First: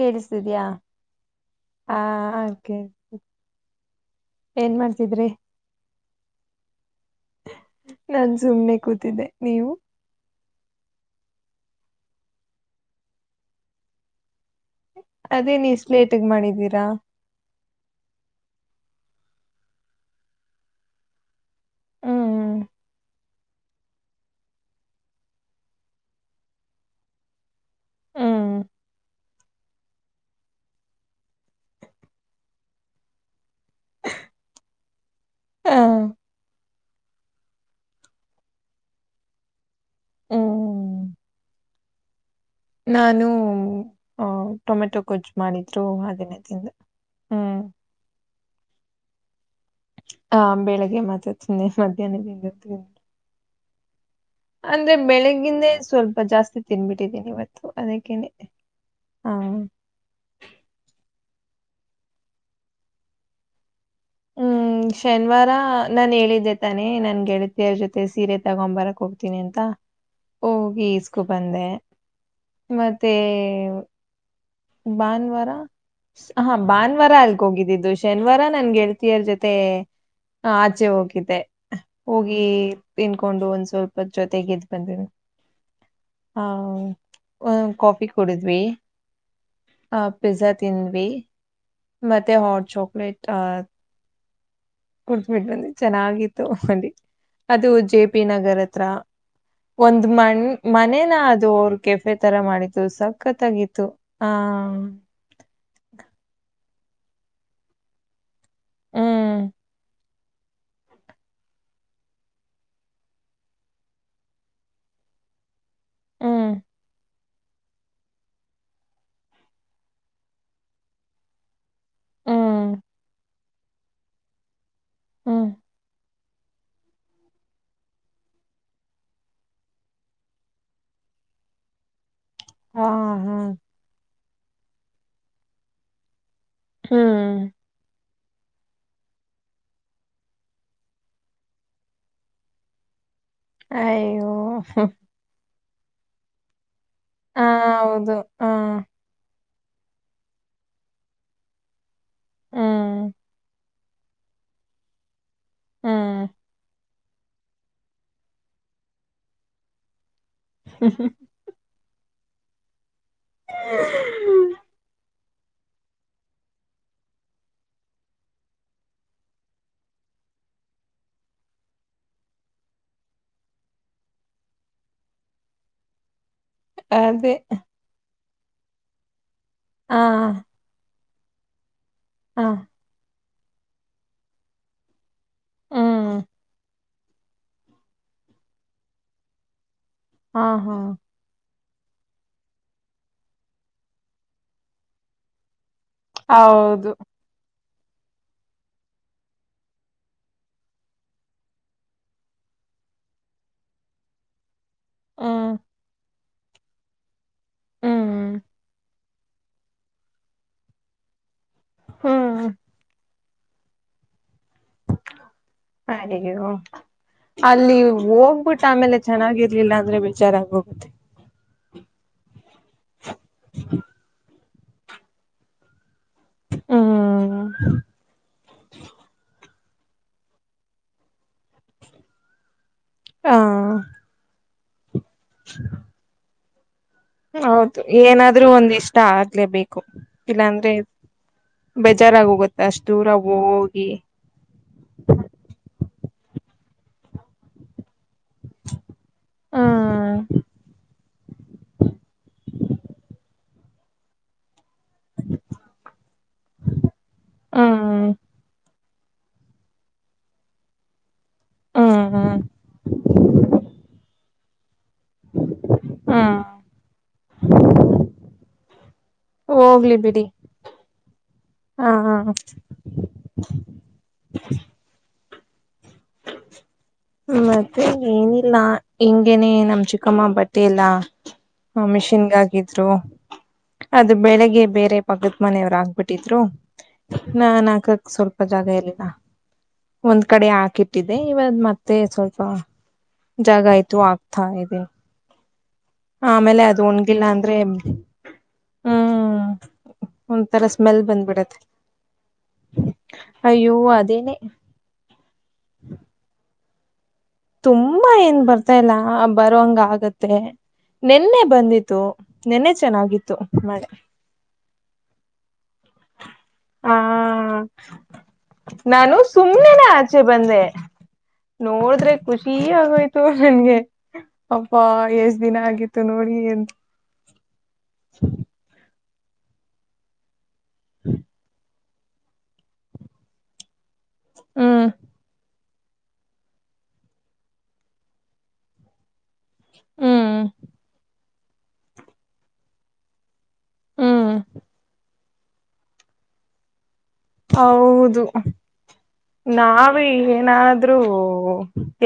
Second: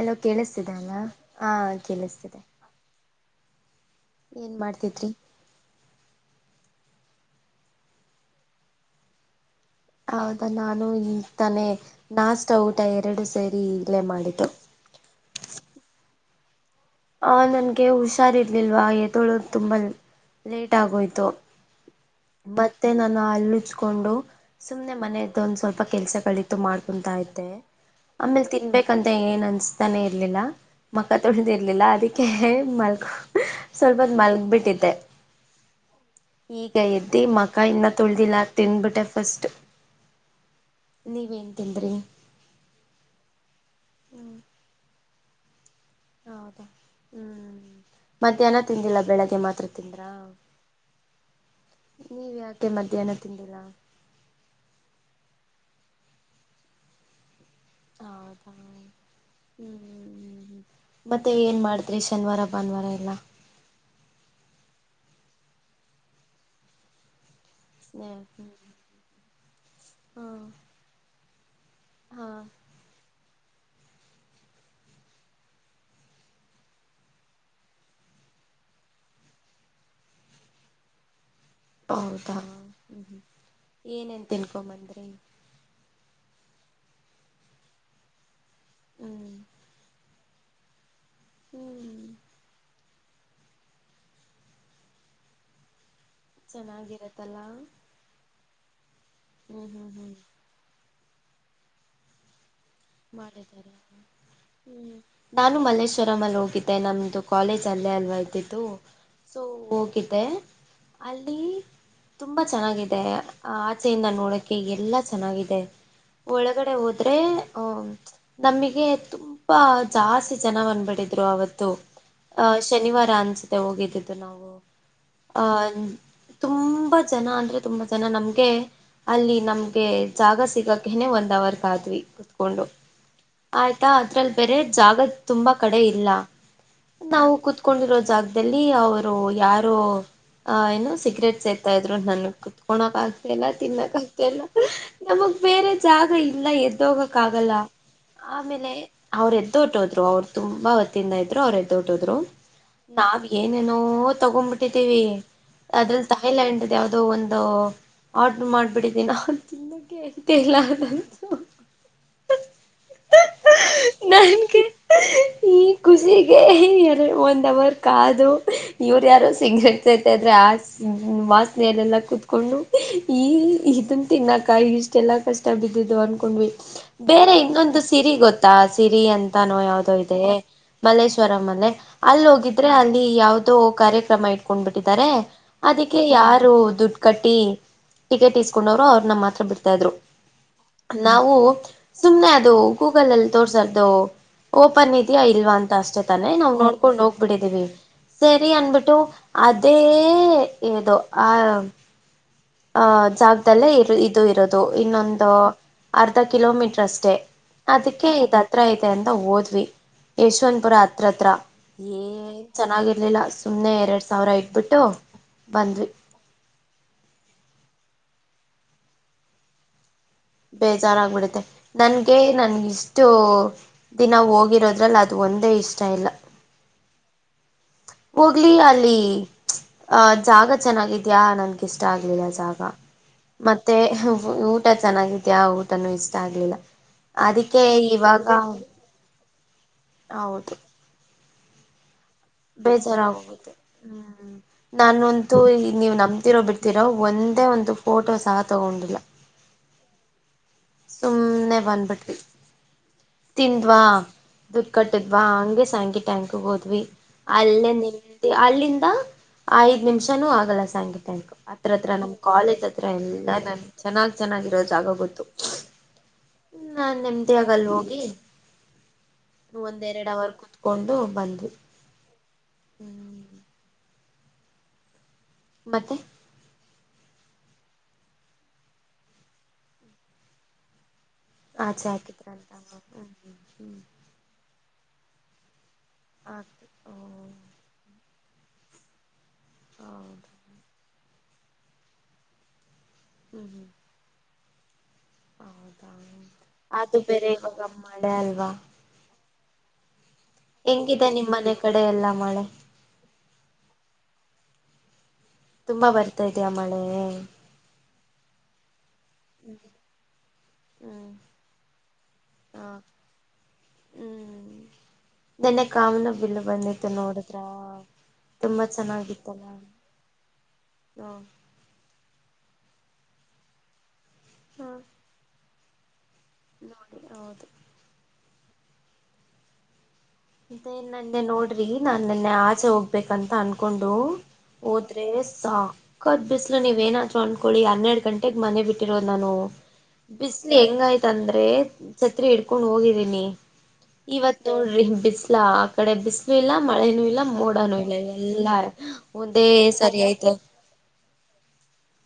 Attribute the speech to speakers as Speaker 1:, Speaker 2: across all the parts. Speaker 1: Hello ಕೇಳಿಸ್ತಿದೆ ಅಲ್ಲ ಹಾ
Speaker 2: ಆ
Speaker 1: ಕೇಳಿಸ್ತಿದೆ
Speaker 2: ಓಕೆ ಏನ್ ಮಾಡ್ತಿದ್ರಿ ನನ್ ಸುಮ್ನೆ ಕೂತಿದ್ದೆ ನೀವು
Speaker 1: ದ ನಾನು ಈ ತಾನೆ ನಾಷ್ಟ ಊಟ ಎರಡು ಸೇರಿ ಇಲ್ಲೇ ಮಾಡಿದ್ದು
Speaker 2: ಅದೇ ನೀ ಸ್ಲೇಟ್ ಮಾಡಿದ್ದೀರಿ
Speaker 1: ಹ ನನ್ಗೆ ಹುಷಾರಿ ಇಲ್ವ ಎ ತಳೋದು ತುಂಬ ಲೇಟ್ ಆಗೋಯ್ತು
Speaker 2: ಹ್ಮ್
Speaker 1: ಮತ್ತೆ ನನ್ನ ಅಲ್ಲಚ್ಕೊಂಡು ಸುಮ್ನೆ ಮನೆಯದ್ದ ಒಂದ್ ಸ್ವಲ್ಪ ಕೆಲ್ಸಗಳಿತ್ತು ಮಾಡ್ಕೊಂಡ ಆಮೇಲೆ
Speaker 2: ಹ್ಮ್
Speaker 1: ತಿನ್ಬೇಕಂತ ಏನ್ ಅನ್ತಾನೆ ಇರ್ಲಿಲ್ಲ ಮಕ್ಕ ತೊ ರ್ಲಿಲ್ಲ ಅದಕ್ಕೆ ಮಲ್ಕ ಸ್ವಲ್ಪದ ಮಲ್ಗ ಬಿಟ್ಟಿದ್ದೆ
Speaker 2: ಹ್ಮ್
Speaker 1: ಈಗ ಎದ್ದಿ ಮಕಾಯಿಂದ ತುಳ್ದಿಲ್ಲ ತಿನ್ಬಿಟ್ಟೆ ಫಸ್ಟ್
Speaker 2: ಹ್ಮ್
Speaker 1: ನೀವೇನ್ ತಿಂದ್ರಿ
Speaker 2: ನಾನು ಅ
Speaker 1: ಹ್ಮ್
Speaker 2: ಟೊಮೆಟೊ ಕೊಜ್ಜು ಮಾಡಿದ್ದ ಹಾಗನದಿಂದ ಹ್ಮ್
Speaker 1: ಮಧ್ಯಾಹ್ನ ತಿಂದಿಲ್ಲಾ ಬೆಳಗ್ಗೆ ಮಾತ್ರ ತಿಂದ್ರಾ
Speaker 2: ಹ ಬೆಳಿಗ್ಗೆ ಮಾತಾತಿಂದೆ
Speaker 1: ನೀವ್
Speaker 2: ಮಧ್ಯಾಹ್ನತ
Speaker 1: ಯಾಕೆ ಮಧ್ಯಾಹ್ನ ತಿಂದಿಲ್ಲ
Speaker 2: ಅಂದ್ರೆ ಬೆಳಿಗ್ಗಿಂದೇ ಸ್ವಲ್ಪ ಜಾಸ್ತಿ ತಿನ್ಬಿಟ್ಟಿದ್ದೀನಿ ಇವತ್ತು ಅದಕ್ಕೇನೆ
Speaker 1: ಹೌದಾ
Speaker 2: ಹಾ
Speaker 1: ಹ್ಮ್ ಮತ್ತೆ ನ್ ಮಾಡಿದ್ರಿ ಶನಿವಾರ ಭಾನುವಾರ ಎಲ್ಲಾ
Speaker 2: ಹ್ಮ್ ಶನಿವಾರ ನಾನನ್ ಹೇಳಿದ್ದೆ ತಾನೆ ನನ್ಗೆ ದೇರ್ ಜೊತೆ ಸೀರೆ ಬರಕ್ ಹೋಗ್ತೀನಿ ಅಂತ
Speaker 1: ಹ್ಮ
Speaker 2: ಹೋಗಿ ಈಸ್ಕೊ ಬಂದೆ ಮತ್ತೆ ಭಾನುವಾರ ಹಾ ಭಾನುವಾರ ಅಲ್ಗ ಹೋಗಿದ್ದಿದ್ದು ಶನಿವಾರ ನನ್ಗೆಳ್ತಿಯರ್ ಜೊತೆ ಹ ಆಚೆ ಹೋಗೋಗಿದ್ದೆ
Speaker 1: ಹೌದಾ
Speaker 2: ಹೋಗಿ
Speaker 1: ಹ್ಮ್ ಹ್ಮ್
Speaker 2: ತಿನ್ಕೊಂಡು ಒಂದ್ ಸ್ವಲ್ಪ
Speaker 1: ಏನೇನ್
Speaker 2: ಜೊತೆಗೆ ಇದ್ ಬಂದೇ
Speaker 1: ತಿನ್ಕೊಂಬಂದ್ರಿ
Speaker 2: ಹಾ ಕಾಫಿ ಕುಡಿದ್ವಿ
Speaker 1: ಹ್ಮ್
Speaker 2: ಪಿಜಜಾ ತಿಂದ್ವಿ
Speaker 1: ಹ್ಮ್
Speaker 2: ಮತ್ತೆ ಹಾಟ್ ಚಾಕ್ಲೇಟ್ ಆ ಕುಡ್ತ್ಬಿಟ್ ಬನ್ನಿ ಚೆನ್ನಾಗಿತ್ತು ಬನ್ನಿ
Speaker 1: ಚೆನ್ನಾಗಿರತ್ತಲ್ಲ
Speaker 2: ಅದು ಜೆ ಪಿ ನಗರ್ ಹತ್ರ
Speaker 1: ಹ್ಮ್ ಹ್ಮ್
Speaker 2: ಒಂದ್
Speaker 1: ಹ್ಮ್
Speaker 2: ಮಣ ಮನೇನ ಅದು ಅವ್ರ ಕೆಫೆ ತರ ಮಾಡ
Speaker 1: ಮಾಡಿದ್ದಾರೆ ಹ್ಮ್ ನಾನು ಮಲ್ಲೇಶ್ವರ ಅಲ್ಲಿ ಹೋಗಿದ್ದೆ ಮ ನಮ್ಮದು ಕಾಲೇಜ್ ಅಲ್ಲೇ ಅಲ್ವ ಇದ್ದತ್ತು ಸೊ
Speaker 2: ಹ್ಮ್
Speaker 1: ಹೋಗಿದ್ದೆ ಅಲ್ಲಿ ತುಂಬಾ ಚೆನ್ನಾಗಿದೆ ಆಚೆಯಿಂದ ನೋಡಕ ಎಲ್ಲಾ ಚೆನ್ನಾಗಿದೆ
Speaker 2: ಹ್ಮ್
Speaker 1: ಒಳಗಡೆ ಹೋದ್ರೆ ಹ ನಮಗೆ ತುಂಬಾ ಜಾಸ್ತಿ ಜನವಂದ್ಬಿಡಿದ್ರು ಅವತ್ತು ಅಹ
Speaker 2: ಹ್ಮ್
Speaker 1: ಶನಿವಾರ ಅನ್ಸುತ್ತೆ ಹೋಗಿದ್ದಿದ್ದು ನಾವು
Speaker 2: ಹ್ಮ್
Speaker 1: ಅಹ ತುಂಬಾ ಜನ ಅಂದ್ರೆ ತುಂಬಾ ಜನ ನಮ್ಗೆ ಅಲ್ಲಿ ನಮ್ಗೆ ಜಾಗ ಸಿಗಕನೆ ಒಂದ್ ಅವರ್ ಕ ಆದ್ವಿ ಕೊಂಡು
Speaker 2: ಹಾ ಹಾ
Speaker 1: ಆಯ್ತಾ ಅದ್ರಲ್ಲಿ ಬೇರೆ ಜಾಗದ ತುಂಬಾ ಕಡೆ ಇಲ್ಲ ನಾವು
Speaker 2: ಹ್ಮ್
Speaker 1: ಕುೂತ್ಕೊಂಡಿರೋ ಜಾಗ ಎಲ್ಲಿ ಅವರು ಯಾರು ಅ ಏನು ಸಿಗರೇಟ್ಸ್ ಸೀತಾ ಇದ್ರು ನನ್ ಕುತ್ಕಳಕ ಆ ಎಲ್ಲ ತಿನ್ನಕತ್ತ
Speaker 2: ಅಯ್ಯೋ
Speaker 1: ಎಲ್ಲ ನಮಗ್ ಬೇರೆ ಜಾಗ ಇಲ್ಲ ಎದ್ದೋಗ
Speaker 2: ಹ
Speaker 1: ಆಗಲ್ಲ
Speaker 2: ಹೌದು ಹ
Speaker 1: ಆಮೇಲೆ ಅವ್ರ ತೋಟೋದ್ರು ಅವ್ರು ತುಂಬಾ ಹೊತ್ತಿಂದ ಇದ್ರು ಅವ್ರೇ ತೋಟೋದ್ರು
Speaker 2: ಹ್ಮ್
Speaker 1: ನಾವ್ ಏನೇನೋ ತಗೊಂಡ್ಬಿಟ್ಟಿದ್ದೀವಿ ಅದ್ರಲ್ಲಿ
Speaker 2: ಹ್ಮ್
Speaker 1: ಥಾಯ್ಲ್ಯಂಡ್್ದ ಯಾವ್ದೋ ಒಂದು ಆಡ್ ಮಾಡ್ಬಿಟ್ಟಿದ್ದೀ ನ ತಿನ್ನಕ್ಕೆ [unintelligible] ನನ್ಗೆ
Speaker 2: ಹ್ಮ
Speaker 1: ಈ
Speaker 2: [inaudible]
Speaker 1: ಖುಷಿಗೆ ಎರಡು ಒಂದ್ ಅವರ್ ಕಾದು ಇವರು ಯಾರೋ ಸಿಂಗ್ರಟ್ಸ್ಐತೆ ಇದ್ರೆ ಆ ವಾಸನೆೆಯಲ್ಲಲ್ಲಾ ಕುೂತ್ಕೊಂಡು ಈ ಇದನ್ನು ತಿನ್ನಕಾಯಿ ಇಷ್ಟೆಲ್ಲಾ ಕಷ್ಟ ಬಿದ್ದು ತವರ್ನ್ಕೊಂಡು ಬೇರೆ
Speaker 2: ಅದೇ
Speaker 1: ಇನ್ನೊಂದು ಸಿರಿ ಗೊತ್ತಾ ಸಿರಿ ಅಂತಾನೋ ಯಾವವು್ದೋ
Speaker 2: ಹ
Speaker 1: ಇದೆ ಮಲ್ಲೇಶ್ವ ್ವರಲ್ಲ ಅಲ್ಲಿ
Speaker 2: ಹ
Speaker 1: ಹೋಗಿದ್ರೆ ಅಲ್ಲಿ ಯಾವ ಕಾರ್ಯಕ್ರಮ ಇಟ್ಕೊಂಡ್ ಬಿಿಟ್ಟಿದ್ದಾರೆ ಅದಕ್ಕೆ
Speaker 2: ಹ್ಮ್
Speaker 1: ಯಾರು ದುಡ್ಡು ಕಟ್ಟಿ ಟಿಕೆಟ್ ಇಸ್ಕೊಂಡವ್ರು ಅವ್ರನ್ನ ಮಾತ್ರ ಬಿಡ್ತಾ ಇದ್ರು
Speaker 2: ಹಾ ಹಾ
Speaker 1: ನಾವು ಸುಮ್ನೆ ಅದು ಗೂಗಲ್ ಅಲ್ಲಿ ತೋರ್ಸಾರ್ದು ಓಪನ್ ಇದೆಯಾ ಇಲ್ವಾಂತ ಅಷ್ಟೇ ತಾನೇ ನಾವವು
Speaker 2: ಹೌದು
Speaker 1: ನೋಡ್ಕೊಂಡು ಹೋಗ್ಬಿಡಿದ್ದೀವಿ ಸರಿ ಅನ್ಬಿಟ್ಟು ಅದೇ ಏದೋ ಆ ಅಹ ಜಾಗದಲ್ಲೇ ಇ ಇದು ಇರೋದು ಇನ್ನೊಂದು
Speaker 2: ಹ್ಮ್
Speaker 1: ಅರ್ ಅರ್ಧ ಕಿಲೋಮೀಟರ್ ಅಷ್ಟೇ ಅದಕ್ಕೆ
Speaker 2: ಹ್ಮ್
Speaker 1: ಇದ ಹತ್ರ ಇದೆ ಅಂತ ಓದ್ವಿ ಯಶವಂತಪುರ ಹತ್ರತ್ರ ಏನ್
Speaker 2: ಹ್ಮ್
Speaker 1: ಚೆನ್ನಾಗಿರ್ಲಿಲ್ಲ ಸುಮ್ನೆ ಎರಡ್ ಸಾವಿರ ಐತು ಬಿಟ್ಟು ಬಂದ್ವಿ
Speaker 2: ಅಯ್ಯೋ ಅಲ್ಲಿ ಹೋಗ್ಬಿಟ್ಟ ಆಮೇಲೆ ಚೆನ್ನಾಗಿರ್ಲಿಲ್ಲ ಅಂದ್ರೆ ಬೇಜಾರಾಗಿ ಹೋಗುತ್ತೆ
Speaker 1: ಬೇಜಾರಾಗಬಿಡುತ್ತೆ ನನ್ಗೆ ನನ್ ಇಷ್ಟು ದಿನ ಹೋಗಿದ ಇರೋದ್ರಲ್ಲಿ ಅದು ಒಂದೇ ಇಷ್ಟ ಇಲ್ಲ ಹೋಗ್ಲಿ ಅಲ್ಲಿ ಅಹ ಜಾಗ ಚೆನ್ನಾಗಿದ್ಯಾ ನನ್ಗೆಿಷ್ಟ ಆಗ್ಲಿಲ್ಲ ಜಾಗ
Speaker 2: ಹ
Speaker 1: ಮತ್ತೆ ಊಟ ಚೆನ್ನಾಗಿದ್ಯಾ ಊಟನುೂ ಇಷ್ಟ ಆಗ್ಲಿಲ್ಲ ಅದಕ್ಕೆ
Speaker 2: ಹೌದು
Speaker 1: ಇವಾಗ
Speaker 2: ಏನಾದ್ರೂ ಒಂದ್ ಇಷ್ಟ ಆಗ್ಲೇಬೇಕು
Speaker 1: ಹೌದು
Speaker 2: ಇಲ್ಲಾಂದ್ರೆ ಬೇಜಾರಾಗ ಹೋಗುತ್ತೆ ಅಷ್ಟು ದೂರ
Speaker 1: ಬೇಜಾರಾಗೋಗುತ್ತೆ
Speaker 2: ಹೋಗಿ
Speaker 1: ಹ್ಮ ನಾನಂತೂ ನೀವು್ ನಮ್ದ ಇತಿರೋ ಬಿಡ್ತಿರೋ ಒಂದೇ ಒಂದು ಫೋಟೋ ಸಹ ತಗೊಂಡಿಲ್ಲ ಸುಮ್ಮ್ನೆ ಬನ್ಬಟ್ಟಿ ತಿನ್ವಾ ದುಡ್ ಕಟ್ಟಿದ್ವಾ ಹಂಗೆ ಸಕಿ ಟ್ಯಾಂಕ್ ಹೋದ್ವಿ ಅಲ್ಲೇ ನಿಂತ ಅಲ್ಲಿಂದ ಐದ್ ನಿಮಿಷನುೂ ಆಗಲ್ಲ ಸಾಯಂಕ ತಂಕು ಹತ್ರ ಹತ್ರ ನಮ್ ಕಾಲೇಜ್ ಹತ್ರ ಎಲ್ಲಾ ನ ಚೆನ್ನಾಗ್ ಚೆನ್ನಾಗಿರೋದು ಆಗ ನಾ ನೆಮ್ಮದಿ ಆಗಲ್ವ
Speaker 2: [inaudible] ಹೋಗ್ಲಿ ಬಿಡಿ
Speaker 1: ಅವರ್ ಕುೂತ್ಕೊಂಡು ಬಂದ್ವಿ
Speaker 2: ಹಾ ಹಾ [inaudible]
Speaker 1: ಹ್ಮ್ ಮತ್ತೆ
Speaker 2: ಮತ್ತೆ ಏನಿಲ್ಲ ಹೆಂಗೇನೆ ನಮ್ ಚಿಕ್ಕಮ್ಮ ಬಟ್ಟೆ ಎಲ್ಲಾ ಹ
Speaker 1: ಆಚೆ ಹಾಕಿದ್ರಂತ
Speaker 2: ಮಿಷಿನ್ಗಗಿದ್ರು
Speaker 1: ಹ್ಮ್ ಹ್ಮ್ ಹ್ಮ್
Speaker 2: ಅದು ಬೆಳಿಗ್ಗೆ ಬೇರೆ ಪಗದ ಮನೆಯವ್ ಆಗ್ ಬಿಿಟ್ಟಿದ್ರು
Speaker 1: ಆಗ್ತಿ
Speaker 2: ನಾ ಹಾಕಕ್ ಸ್ವಲ್ಪ ಜಾಗ ಇಲಿಲ್ಲ ಒಂದ್
Speaker 1: ಹೌದು
Speaker 2: ಕಡೆ ಹಾಕಿತ್ತು ದೆ ಇವಾಗ ಮತ್ತೆ ಸ್ವಲ್ಪ
Speaker 1: ಹ್ಮ್
Speaker 2: ಜಾಗ
Speaker 1: ಹ್ಮ್
Speaker 2: ಆಯ್ತು ಆಗ್ತಾ ಇದೆ
Speaker 1: ಹೌದಾ ಅದು
Speaker 2: ಒಣಗಿಲ್ಲ ಅಂದ್ರೆ
Speaker 1: ಬೇರೆಾಗಮ್ಮ ಮಾಡೆ ಅಲ್ವಾ
Speaker 2: ಹ್ಮ್ ಒಂಥರ ಸ್ಮೆಲ್
Speaker 1: ಹೆಂಗಿದೆ ನಿಮ್ಮ್ ಮನೆ
Speaker 2: ಬಂದ್ಬಿಡತ್ತೆ
Speaker 1: ಕಡೆ ಎಲ್ಲಾ ಮಳೆ
Speaker 2: ಅಯ್ಯೋ ಅದೇನೆ
Speaker 1: ತುಂಬಾ ಬರ್ತಾ ಇದ್ಯಾಾ ಮಳೆ
Speaker 2: ತುಂಬಾ ಏನ್ ಬರ್ತಾಲ್ಲ ಬರುವಂಗ ಆಗತ್ತೆ
Speaker 1: ಹ್ಮ್
Speaker 2: ನೆನ್ನೆ ಬಂದಿತ್ತು ನೆನ್ನೆ ಚೆನ್ನಾಗಿತ್ತು ಮಳೆ
Speaker 1: ನೆನ್ನ ಕಾಮನ ಬಿಲ್ು ಬಂದಿತ್ತುು
Speaker 2: ಆ
Speaker 1: ನೋಡಿದ್ರ ತುಂಬಾ
Speaker 2: ನಾನು
Speaker 1: ಚೆನ್ನಾಗಿತ್ತಲ್ಲ
Speaker 2: ಸುಮ್ನೆನೆ ಆಚೆ ಬಂದೆ
Speaker 1: ಹ
Speaker 2: ನೋಡಿದ್ರೆ ಖುಷಿ ಆಗೋಯ್ತು ನನ್ಗೆ
Speaker 1: ಹ
Speaker 2: ಅಪ್ಪಾ ಎಷ್ಟ್ ದಿನ ಆಗಿತ್ತು ನೋಡಿ
Speaker 1: ನೋಡಿ ಹೌದು ಇದ ನನ್ನೆ ನೋಡ್ರಿ ನಾು ನನ್ನೆ ಆಚೆ ಹೋಗ್ಬೇಕಂತ ಅನ್ಕೊಂಡು
Speaker 2: ಹ್ಮ್
Speaker 1: ಹಓದ್ರೆ ಸಾ ಕದ್ ಬಿಸ್ಲು ನೀವ್ಏನ್ ಅೊಂಡ್ಕೊಳ್ಳಡಿ ಹನ್ನೆರಡು ಗಂಟೆಗೆಗ್ ಮನೆ ಬಿಟ್ಟಿರೋದು ನಾನು
Speaker 2: ಹ್ಮ್
Speaker 1: ಬಿಸಲಿ ಹೆಂಗಯ್ತಂದ್ರೆ ಛತ್ರಿ ಇಡ್ಕೊಂಡ್ ಹೋಗಿದೀನಿ
Speaker 2: ಹ್ಮ್
Speaker 1: ಇವತ್ ನೋಡ್ರಿ ಬಿಸ್ಲಾ ಆ ಕಡೆ ಬಿಸ್ಲು ಇಲ್ಲ ಮಳೆನೂ ಇಲ್ಲ ಮೋಡನೂ ಇಲ್ಲ
Speaker 2: ಹೌದು
Speaker 1: ಎಲ್ಲಾ ಒಂದೇ ಸರಿ
Speaker 2: ನಾವಿ
Speaker 1: ಐತೆ
Speaker 2: ಏನಾದ್ರೂ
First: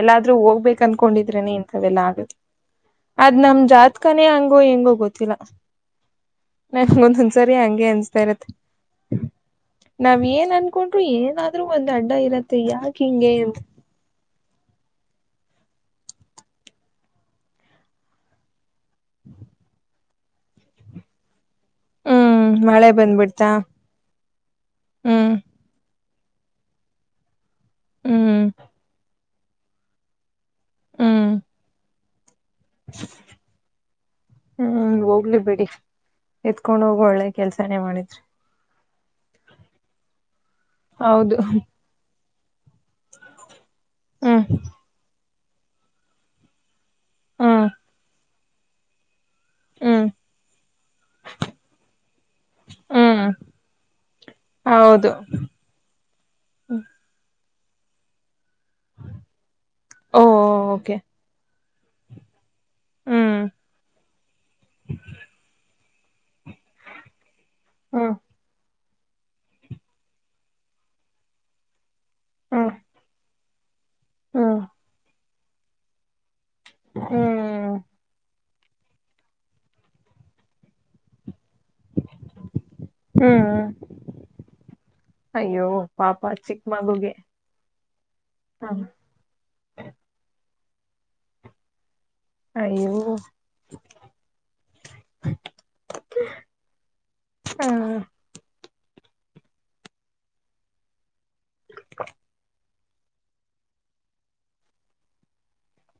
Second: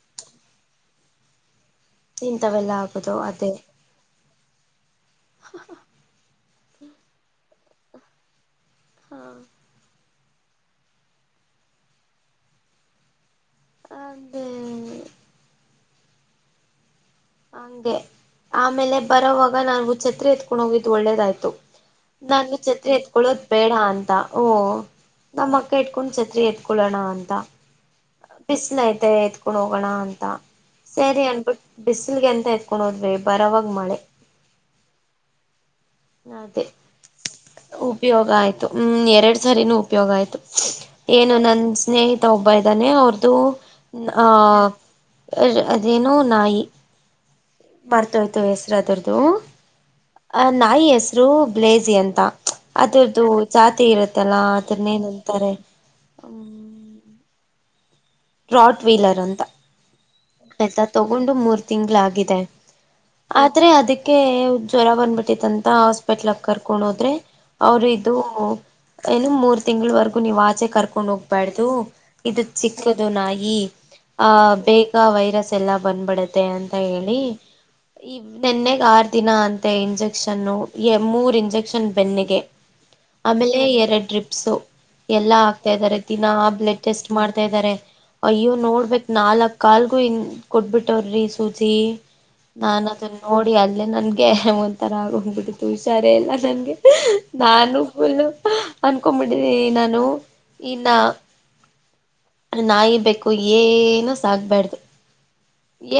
Speaker 2: ಎಲ್ಲಾದ್ರೂ ಹೋಗ್ಬೇಕ ಅನ್ಕೊಂಡಿದ್ರೆ ನೀನ್ ೆಲ್ಲ ಆಗುತ್ತ
Speaker 1: ಇಂಥವೆಲ್ಲ ಆಗೋದು
Speaker 2: ಅದ್
Speaker 1: ಅದೇ
Speaker 2: ನಮ ಜಾತ್ಕನೇ ಹಂಗೋ ಹೆಂಗೋ ಗೊತ್ತಿಲ್ಲ ನಂಗೊಂದ್ ಒಂದ್ಸರಿ ಹಂಗೆ ಅನ್ಿಸತಾ ಇರತ್ತೆ
Speaker 1: ಹಾ
Speaker 2: ನಾವ್ ಏನ್ ಅನ್ಕೊಂಡ್ರು ಏನಾದ್ರು ಒಂದ್ ಅಡ್ಡ ಇರತ್ತೆ ಯಾಕ ಹಿಂಗೆ
Speaker 1: ಅ ಹಂಗೆ ಆಮೇಲೆ ಬರೋವಾಗ ನಾು ಛತ್ರಿ ಎತ್ಕೊಂಡ್ ಹೋಗಿದ್ದು ಒಳ್ಳೇದಾಯ್ತು
Speaker 2: ಹ್ಮ್
Speaker 1: ನಾನು
Speaker 2: ಮಳೆ
Speaker 1: ಚಛತ್ರೆ ಎತ್ಕೊಳ್ಳೋದು
Speaker 2: ಬಂದ್ಬಿಡ್ತಾ
Speaker 1: ಬೇಡ ಅಂತ ಓ
Speaker 2: ಹ್ಮ್
Speaker 1: ನಮ್ಮ ಅಕ್ಕ ಇ ಕುೊಂಡ್ ಛತ್ರಿ ಎತ್ಕೊೊಳ್ಳೋಣ ಅಂತ
Speaker 2: ಹ್ಮ್
Speaker 1: ಬಿಸ್ಲ ಐತೆ ಎತ್ ೊಂಡ ಹೋಗೋಣ ಅಂತ ಸರಿ
Speaker 2: ಹ್ಮ್
Speaker 1: ಅನ್ಬಿಟ್ಟ ಬಿಸಿಲ್ಗೆಂತ ಎಕೊಂಡೋದ್ವಿ ಬರವಾಗ ಮಳೆ
Speaker 2: ಹ್ಮ್ ಹೋಗ್ಲಿ ಬಿಡಿ
Speaker 1: ಅದೇ
Speaker 2: ಎತ್ಕೊಂಡ್ ಹೋಗೋ ಒಳ್ಳೆ ಕೆಲ್ಸಾನೇ ಮಾಡಿದ್ರಿ.
Speaker 1: ಉಪಯೋಗ ಆಯ್ತು ಹ್ಮ್ ಎರಡು ಸರಿನೂ ಉಪಯೋಗ ಆಯ್ತು ಏನು
Speaker 2: ಹೌದು
Speaker 1: ನನ್ ಸ್ನೇಹಿತ ಒಬ್ಬ ಇದಾನೇ ಅವ್ರ್ದು
Speaker 2: ಹ್ಮ್
Speaker 1: ಆಹ ಅದೇನೋ ನಾಯಿ
Speaker 2: ಹ್ಮ್
Speaker 1: ಮರ್ತೋಯ್ತು ಹೆಸರು ಅದುರ್ದು
Speaker 2: ಹ್ಮ್
Speaker 1: ಐ ಹೆಸರು ಬ್ಲೇಜಿ ಅಂತ ಅದ್ರದ್ದು
Speaker 2: ಹ್ಮ್
Speaker 1: ಜಾತಿ ಇರುತ್ತಲ್ಲಾ ಅದನೆನಂತರೆ
Speaker 2: ಹ
Speaker 1: ರಾಟ್ ವೀಲರ್ ಅಂತ
Speaker 2: ಓ
Speaker 1: ಆಯ್ತಾ
Speaker 2: ಓಕೆ
Speaker 1: ತಗೊಂಡು ಮೂರ್ತಿ ತಿಂಗಳ ಆಗಿದೆ
Speaker 2: ಹ್ಮ್
Speaker 1: ಆದ್ರೆ ಅದಕ್ಕೆ ಜ್ವರ ಬಂದ್ಬಿಟ್ಟಿದಂತ ಹಾಸ್ಪಿಟ್ಲ್ ಕರ್ಕೊಂಡ ಹೋದ್ರೆ ಅವ್ರು
Speaker 2: ಹ್ಮ್
Speaker 1: ಇದು ಏನು ಮೂರ್ ತಿಂಗಳವರೆಗು ನೀವ್ ಆಚೆ ಕರ್ಕೊಂಡ್ ಹೋಗ್ಬಾರ್ದು
Speaker 2: ಹ್ಮ್
Speaker 1: ದು ನಾಯಿ ಆಹ
Speaker 2: ಹ್ಮ್
Speaker 1: ಬೇಗ ವೈರಸ್ ಎಲ್ಲಾ ಬಂದ್ಬಿಡ ಅಂತ ಹೇಳಿ
Speaker 2: ಹ್ಮ್
Speaker 1: ಈ ನೆನ್ನಗೆ ಆರು ದಿನ ಅಂತೆ ಇಂಜೆಕ್ಷನ್ನು ಎ ಮೂರು ಇಂಜೆಕ್ಷನ್ ಬೆನ್ನಿಗೆ
Speaker 2: ಹ್ಮ್
Speaker 1: ಆಮೇಲೆ ಎರಡು ಡ್ರಿಪ್ಸು ಎಲ್ಲಾ
Speaker 2: ಅಯ್ಯೋ
Speaker 1: ಆಕ್ತಾ ಇದಾರೆ
Speaker 2: ಪಾಪ
Speaker 1: ದಿನಾ ಆ
Speaker 2: ಚಿಕ್ಕ
Speaker 1: ಬ್ಲಡ್ ಟೆಸ್ಟ್
Speaker 2: ಮಗುಗೆ
Speaker 1: ಮಾಡ್ ಇದರೆ ಅಯ್ಯೋ
Speaker 2: ಹ್ಮ್
Speaker 1: ನೋಡ್ಬೇಕ್ ನಾಲ್ಕ್ ಕಾಲ್ಗು ಇನ್ ಕೊಟ್ಬಿಟ್ಟವ್ರಿ ಸೂಜಿ ನಾನ್
Speaker 2: ಅಯ್ಯೋ
Speaker 1: ಅದನ್ನ ನೋಡಿ ಅಲ್ಲೇ ನನ್ಗೆ ಒಂಥರ ಆಗೋಗ್ಬಿಟ್ಟಿದ್ದು ಹುಷಾರೆ ಇಲ್ಲ ನನ್ಗೆ ನಾನು
Speaker 2: ಹ್ಮ್
Speaker 1: ಫುಲ್ಲ ಅನ್ಕೊ್ಬಿಟ್ಟಿದ್ದನಿ ನಾನು ಇನ್ನ
Speaker 2: [inaudible]
Speaker 1: ನಾಯಿ ಬೆಕ್ಕು ಏನೂ ಸಾಕ್ಬರ್ದು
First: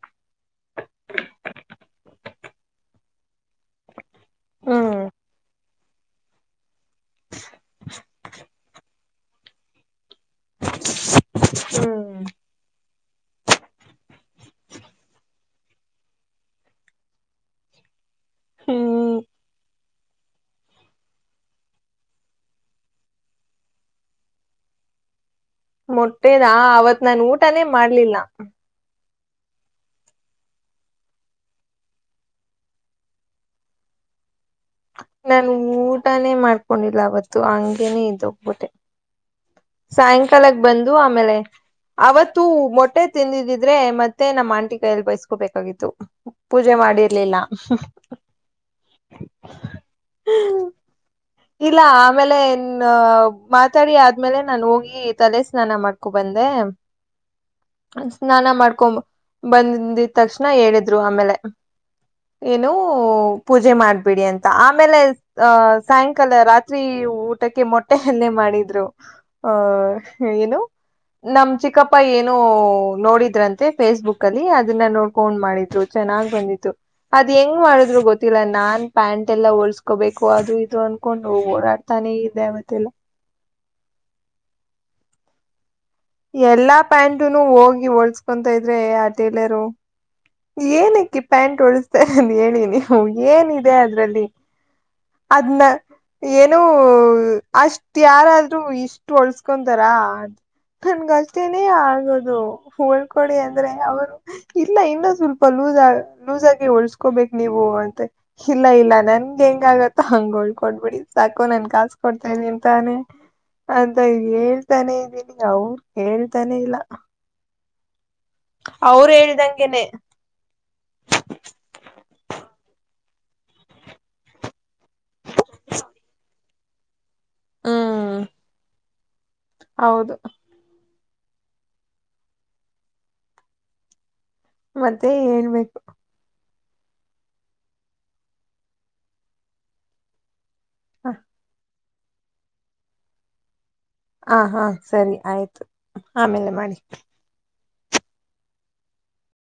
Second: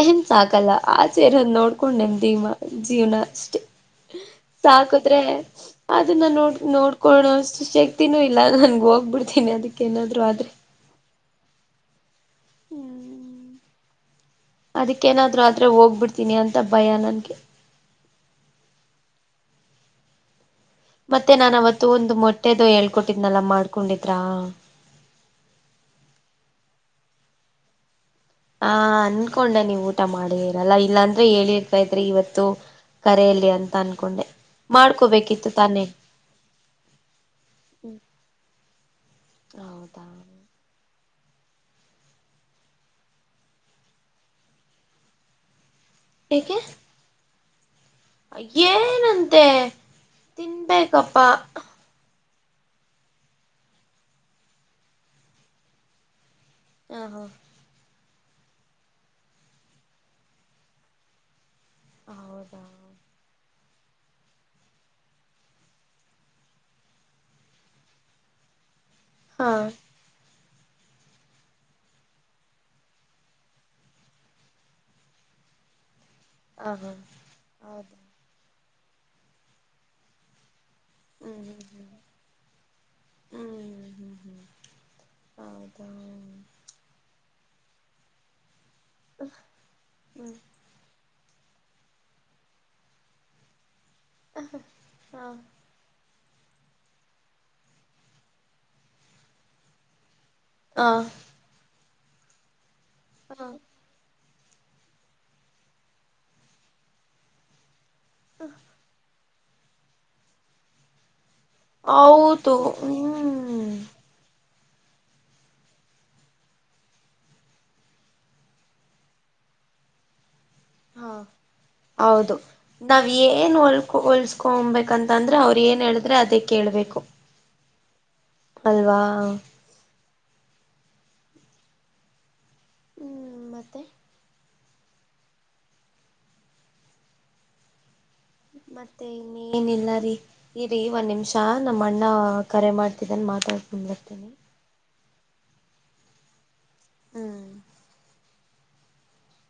Speaker 1: ಏನ್ ಸಾಕಲ್ಲ ಆಚೆರೋದ್ ನೋಡ್ಕೊಂಡ್ ನೆಮ್ಮದಿ ಜೀವ್ನ ಅಸ್
Speaker 2: ಹ್ಮ್
Speaker 1: ಸಾಕದ್ರೆ ಅದನ್ನ ನೋಡ್ ನೋಡ್ ಕೊಡೋಷ್ಟು ಶಕ್ತಿನೂ ಇಲ್ಲ ನನ್ಗ ಹೋಗ್ಬಿಡ್ತೀನಿ ಅದಕ್ಕೇನಾದ್ರು ಆದ್ರೆ
Speaker 2: ಹ್ಮ್ [unintelligible]
Speaker 1: ಅದಕ್ಕೇನಾದ್ರು ಆದ್ರೆ ಹೋಗ್ಬಿಡ್ತೀನಿ ಅಂತ ಭಯ ನನ್ಗೆ
Speaker 2: ಹ್ಮ್
Speaker 1: ಮತ್ತೆ ನಾನು ಅವತ್ತು ಒಂದು ಮೊಟ್ಟೆದು ಹೇಳ್ಕೊಟ್ಟಿದ್ನಲ್ಲ ಅದನ್ನ ಮಾಡ್ಕೊಂಡಿದ್ರ
Speaker 2: ಮೊಟ್ಟೆದ ಅವತ್ ನಾನು ಊಟಾನೇ ಮಾಡ್ಲಿಲ್ಲ
Speaker 1: ಹ ಅನ್ಕೊಂಡ ನೀವ್ ಊಟ ಮಾಡಿರಲ್ಲ ಇಲ್ಲಾಂದ್ರೆ ಹೇಳಿರ್ತ ಇದ್ರ ಇವತ್ತು ಕರೆಯಲ್ಲಿ ಅಂತ ಅನ್ಕೊಂಡೆ ಮಾಡ್ಕೋಬೇಕಿತ್ತು
Speaker 2: ನಾನು
Speaker 1: ತಾನೇ
Speaker 2: ಊಟಾನೇ ಮಾಡ್ಕೊಂಡಿಲ್ಲ ಅವತ್ತು ಹಂಗೇನೆೇ ಇದ್ದೋಗ್ಬೋಟೆ
Speaker 1: ಹೌದಾ
Speaker 2: ಸಾಯಂಕಾಲಕ್ಕೆ ಬಂದು ಆಮೇಲೆ ಅವತ್ತು ಮೊಟ್ಟೆ ತಿಂದಿದಿದ್ರೆ ಮತ್ತೆ ನಮ್ಮ ಆಂಟಿ ಕೈಯಲ್ಲಿ ಬಯಸ್ಕೋಬೇಕಾಗಿತ್ತು ಪೂಜೆ ಮಾಡಿರ್ಲಿಲ್ಲ
Speaker 1: ಅಯ್ಯಏನಂತೆ ತಿನ್ಬೇಕಪ್ಪಾ
Speaker 2: ಇಲ್ಲ ಆಮೇಲೆನ್ ಮಾತಾಡಿ ಆದ್ಮೇಲೆ ನಾನು ಹೋಗಿ ತಲೆ ಸ್ನಾನ ಮಾಡ್ಕೊ ಬಂದ
Speaker 1: ಹ ಹಾ
Speaker 2: ಸ್ನಾನ ಮಾಡ್ಕೊ ಬಂದಂದಿದ ತಕ್ಷಣ ಹೇಳಿದ್ರು ಆಮೇಲೆ
Speaker 1: ಹೌದಾ
Speaker 2: ಏನು ಪೂಜೆ ಮಾಡ್ಬಿಡಿ ಅಂತ ಆಮೇಲೆ ಅಹ ಸಾಯಂಕಾಲ ರಾತ್ರಿ ಊಟಕ್ಕೆ ಮೊಟ್ಟೆ ಅಲ್ಲೆ ಮಾಡಿದ್ರು
Speaker 1: ಹಾ
Speaker 2: ಆಹ ಏನು [inaudible] ನಮ್ ಚಿಕ್ಕಪ್ಪ ಏನು ನೋಡಿದ್ರಂತೆ ಫೇಸ್ಬುಕ್ ಅಲ್ಲಿ ಅದನ್ನ ನೋಡ್ಕೊಂಡ್ ಮಾಡಿದ್ರು ಚೆನ್ನಾಗ್ ಬಂದಿತ್ತು
Speaker 1: ಹ ಹಾ
Speaker 2: ಅದ್ ಹೆಂಗ್
Speaker 1: ಹೌದಾ
Speaker 2: ಮಾಡಿದ್ರು ಗೊತ್ತಿಲ್ಲ ನಾನ್ ಪ್ಯಾಂಟ್ ಎಲ್ಲ ಹೊಲ್ಸ್ಕೋಬೇಕು ಅದು ಇದು ಅನ್ಕೊಂಡು
Speaker 1: ಹ್ಮ್ ಹ್ಮ್
Speaker 2: ಓಡಾಡ್ತಾನೆ ಇದೆ ಅವತ್ತೆಲ್ಲ
Speaker 1: ಹ್ಮ್ ಹ್ಮ್ ಹ್ಮ ಹೌದ
Speaker 2: ಎಲ್ಲಾ ಪ್ಯಾಂಟನು ಹೋಗಿ ಹೊಲ್ಸ್ಕತಿದ್ರೆ ಇದ್ರೆ ಆ ಟೇಲರು
Speaker 1: ಹ್ಮ್
Speaker 2: ಏನಕ್ಕಿ ಪ್ಯಾಂಟ್ ಉಳಸ್ತಾರೆ ಅಂತ ಹೇಳಿ ನೀವು ಏನಿದೆ ಅದ್ರಲ್ಲಿ
Speaker 1: ಹಾ
Speaker 2: ಅದನ್ನ ಏನೋ ಅಷ್ಟ ಯಾರಾದ್ರೂ ಇಷ್ಟು ಹೊಳ್ಸ್ಕೊಂತಾರಾ ನನ್
Speaker 1: ಹಾ
Speaker 2: ಅಳತೆ ನೆ ಆಗೋದು ಹಾಲ್ಕೊಡಿ ಅಂದ್ರೆ ಅವರು ಇಲ್ಲ ಇನ್ನೂ ಸ್ವಲ್ಪ ಲೂಸ್ ಲೂಸ್ ಆಗಿ ಹೊಳ್ಸ್ಕೋಬೇಕ್ ನೀವು ಅ ಇಲ್ಲ ಇಲ್ಲ ನನ್ಗೆ ಹೆಂಗ ಆಗತ್ತ ಹಂಗೋಳ್ಕೊಡ್ಬಿಡ ಸಾಕು ನನ್ ಕಾಸ ಕೊಡ್ತಾ
Speaker 1: ಹೌದು
Speaker 2: ಇದನಿಂತಾನೆ
Speaker 1: ಹ್ಮ್
Speaker 2: ಅಂತ ಇದ ತಾನೇ ಇದ್ದೀನಿ ಅವರು ಕೇಳ್ತಾನೆ ಇಲ್ಲ ಅವರು ಹೇಳ್ದಂಗೆನೆ
Speaker 1: ಹಾ ಹೌದು ನಾವ್ ಏನ್ ಹೊಲ್ಕೊ ಹೊಲ್ಸ್ಕೊಬೇಕಂತ ಅಂದ್ರೆ ಅವ್ರರು ಏನ್ ಹೇಳಿದ್ರೆ ಅದೇ ಕೇಳ್ಬೇಕು
Speaker 2: ಹಾ
Speaker 1: ಹಲ್ವಾ
Speaker 2: ಹೌದು
Speaker 1: ಮತ್ತೆ
Speaker 2: ಮತ್ತೆ ಏನ್ಬೇಕು
Speaker 1: ಮತ್ತೆ ಏನಿಲ್ಲ ರೀ ಇರಿಒಂದ್ ನಿಮಿಷ ನಮ್ಮ್ಣ ನ ಕರೆ ಮಾಡ್ತಿದ್ದನ್ ಮಾತಾಡ್
Speaker 2: ಹ ಹಾ ಸರಿ ಆಯ್ತು ಆಮೇಲೆ ಮಾಡಿ
Speaker 1: ಹ್ಮ್